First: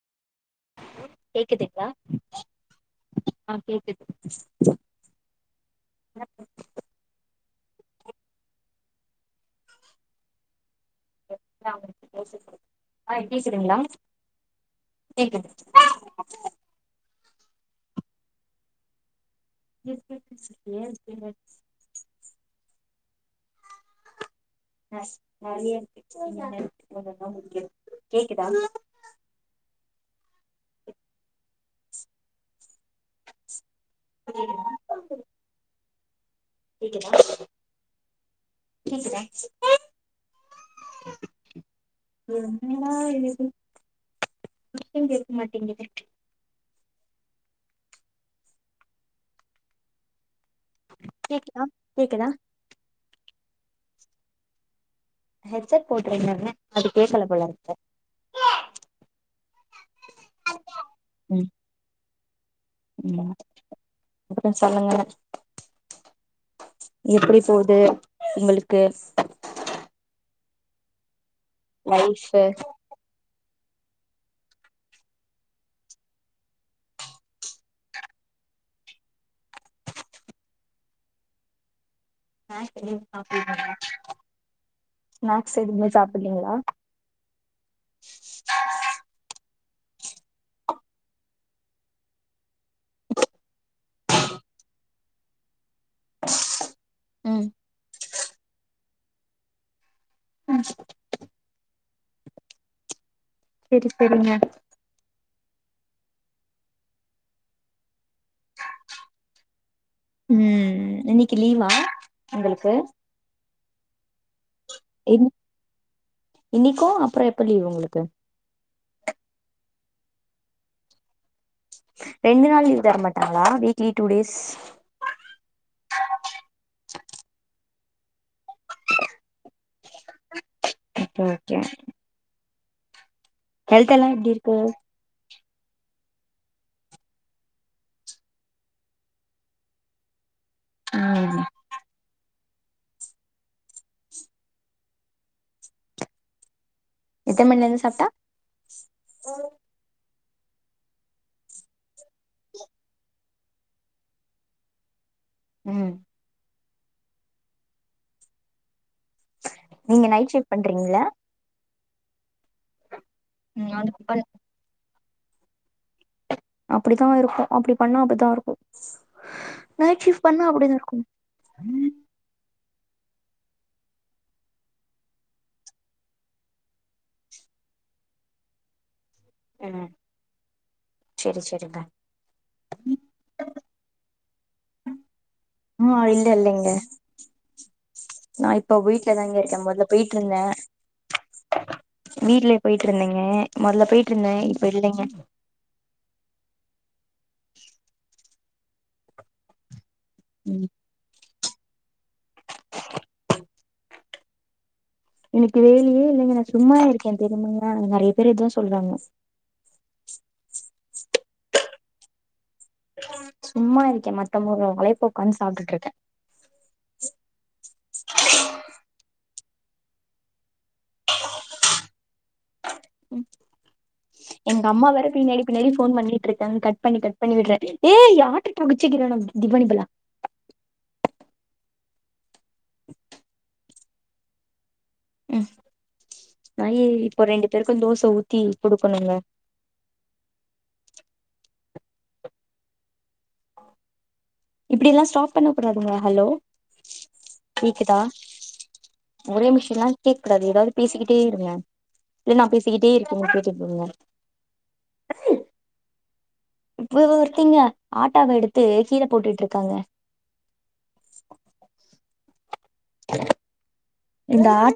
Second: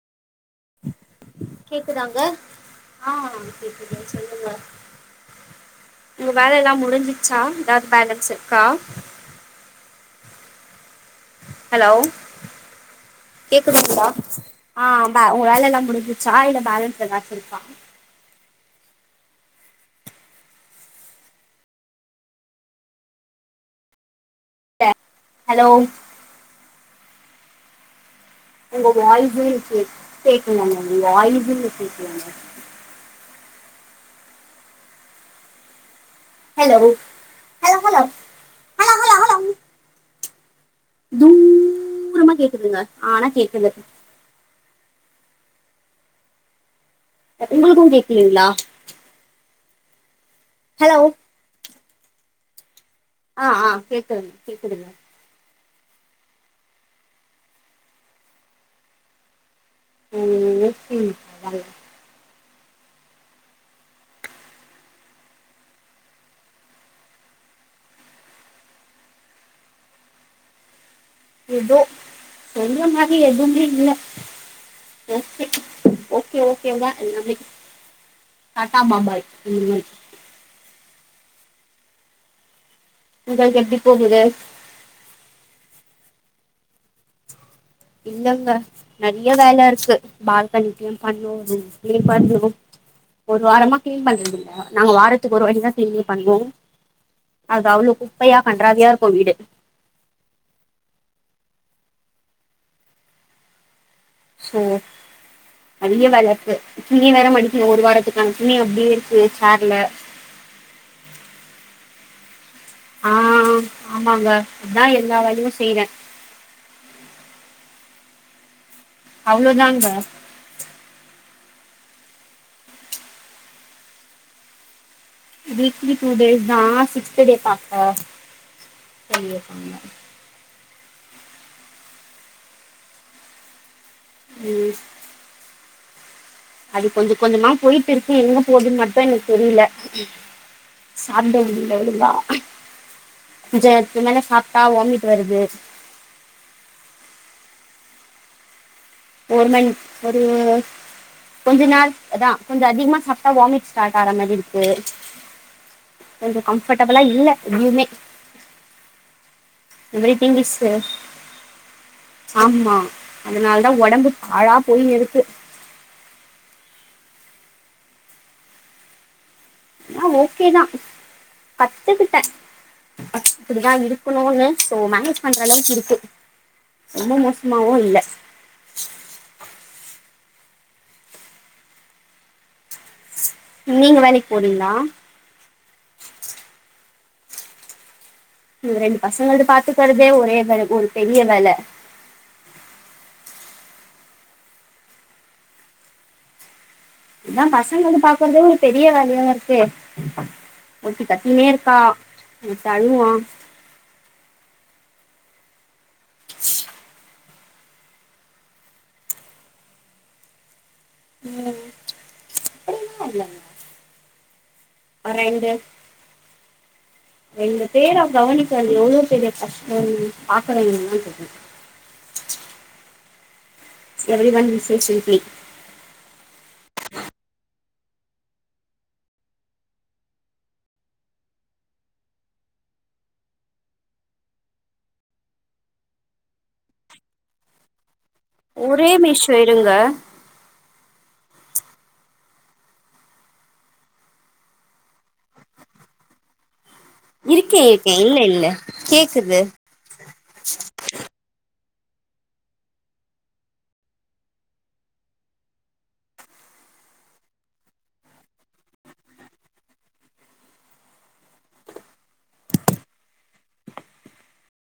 கேக்குதுங்களா கேக்குதாங்க ஆ கேக்குது சொல்லுங்க உங்க வேலலெல்லாம் முடிஞ்சிச்சா ஏதாவது பேலன்ஸ் ருக்கா. ஹலோ [inaudible] கேக்குதுங்களா ஆ உங்க கேக்குது வேல எல்லா முடிஞ்சுச்சா இல்ல பேலன்ஸ் ஏதாச்சு இருக்கா [inaudible] இல்ல. ஹலோ நெறைய [inaudible] கேக்குதா உங்க வாய்ஸே கேக் கேக்கல உங்க வாய்ஸே கேக்கலங்க இப்ப கேக்குதா ஹலோ கேக்குதா ஹலோ ஹலோ ஹலோ ஹலோ கேக்குதா ஹலோ தூரமா கேக்குதுங்க ஆனா கேக்குது மட்டு கேக்க மாட்டேங்கிதே உங்களுக்கு கேக்லீங்ளா ஹலோ கேக்குதா கேக்குதா ஆ ஆ கேக்குதுங்க கேக்குதுங்க ஹெட்செட் போட்ருந்தங்க அது கேக்கல போலருக்கு ம் ம் அதாங்க ம் அப்றோ சொல்லுங்க எப்டி போவுது உங்களுக்கு எதோ லைஃப் சொல்ற மார் ரி எதுமே இல்ல ஓகே ஒகே ஓகே தா எல்லாமே டாட்டா பாம்பாய் இவரு ஸ்நாக்ஸ் எதுமே உங்களுக்கு சாப்பிலீங்ளா எப்படி போகுது ஸ்நாக்ஸ் எதுமே சாப்பிலீங்ளா இல்லங்க நெறைய வேலருக்கு பால்கணிப்பியு பண்ணு க்ளின் பண்ணு ஒரு வாரமா கிளீன் பண்றதில்ல நாங்க வாரத்துக்கு ஒரு வாட்டிதா கிளீனே பண்வோ ம் அது அவ்ளோ குப்பையா கண்றாவியாருக்கு வீடு ம் செரி செரிங்க ம் நெறைய வேலர்க்கு துணி வேற மடிக்கனு ஒரு வாரத்துக்கான துணி அப்டியே இருக்கு சேர்ல ம் இன்னைக்கு லீவா உங்களுக்கு ஆ ஆமாங்க அதா எல்லா வேலையு செய்வே இன்னிக்கு அப்றோ எப்ப லீவ் உங்களுக்கு அவ்ளோதாங்க ரெண்டு நாள் லீ்வ் தர மாட்டாங்ளா weekly two days weekly two days தா சிக்ஸ்த் டே பாக்க சொல்லிர்காங்க ஓகே ஹெல்த் எல்லா எப்டி இருக்கு ம் அது கொஞ்ச கொஞ்சமா போய்ட்டு இருக்கு எங்க போதுன் மட்டு எனக் தெரியில சாப்ட ம் முடியல இல்லிங்ளா ஞ்சத்து மேல சாப்ட்டா வாமிட் வருது எத்தன் மணிலந்து சாப்ட்டா ஒரு மணி ஒரு கொஞ்ச நாள் அதா கொஞ்சோ அதிகமா சாப்ட்டா வாமிட் ஸ்டார்ட் ஆற மரி இருக்கு உம் கொஞ்சோ கம்ஃபெட்டபலா இல்ல இதுயுமே இந்த நீங்க மாரி நைட் ஷிஃப்ட் பிவிஸ்சு பண்றீங்கள ஆமா அதனால தா ஒடம்பு பாழா போயின் நிறுத்து அப்டித்தா இருக்கும் அப்டி பண்ணா அப்டித்தா இருக்கும் ஆனா நைட்ஷிப் பண்ண ஓகே தான் அப்டிதா இருக்கு இப்டிதா இருக்கணுன்னு சோ மேனேஜ் பண்ற அளவுக்கு இருக்கு ரொம்ப மோசமாவு இல்ல உம் செரி செரிங்க நீங்க வேலைக்கு போறீங்ளா ஆ இல்ல இல்லைங்க நா இப்போ ரெண்டு வீட்ல தாங்க பசங்கள்ட்ட இருக்கே மொதல்ல பாத்துக்கற்தே போயிட்டு ஒரே வேல ஒரு பெரிய வேல வீடலயே போயிட்டு இருந்தேங்க மொதல்ல போயிட்டு இருந்தே இப்ப இல்லைங்க இதா பசங்க வந்து பாக்றதே ஒரு பெரிய வேலையா இருக்கே ம் ஒர்த்தி கத்திட்னே இருக்கா ஒர்த்த அழுவா எனக்கு வேலயே இல்லங்க நா சும்மா இருக்கே தெரியுங்களா நெறைய பேர் இதுவூம் சொல்றாங்க ஆ இல்ல சும்மா இருக்கே மத்தவங்க ஒழைப்ப ஒக்கான்னு சாப்ட்டுட்டு இருக்கே ரெண்டு பேர கவனிகர்த்து எவ்ளோ பெரிய கஷ்டோ பாக்கரவங்களுக்கு தா தெரியு எவ்ரி ஒன் எங்க விசஸ் அம்மா வேற சிம்ப்ளி பின்னடி பின்னேடி ஃபோன் பண்ணிட்ருக்காங்க கட் பண்ணி கட் பண்ணி விட்ற ஏ ஆட்டுட்ட குச்சுக்கிறனு திவேனி புல்லா உம் நா யே இப்ப ரெண்டு பேருக்கு தோச ஊத் ஒரே மிஷோ இருங்க இப்டி எல்லா ஸ்டாப் பண்ண கூடாதுங்க ஹலோ இருக்கே இருக்கே கேக்குதா இல்ல இல்ல கேக்குது கேட்கக் கூடாது ஏதாது பேசிக்கிட்டே இருங்க இல்ல நா பேசிக்கிட்டே இருக்க கேட்டுட்டிருங்க இவ ஒருத்தீங்க ஆட்டாவ எடுத்து கீழ போட்டுட்டு இருக்காங்க இந்த ஆ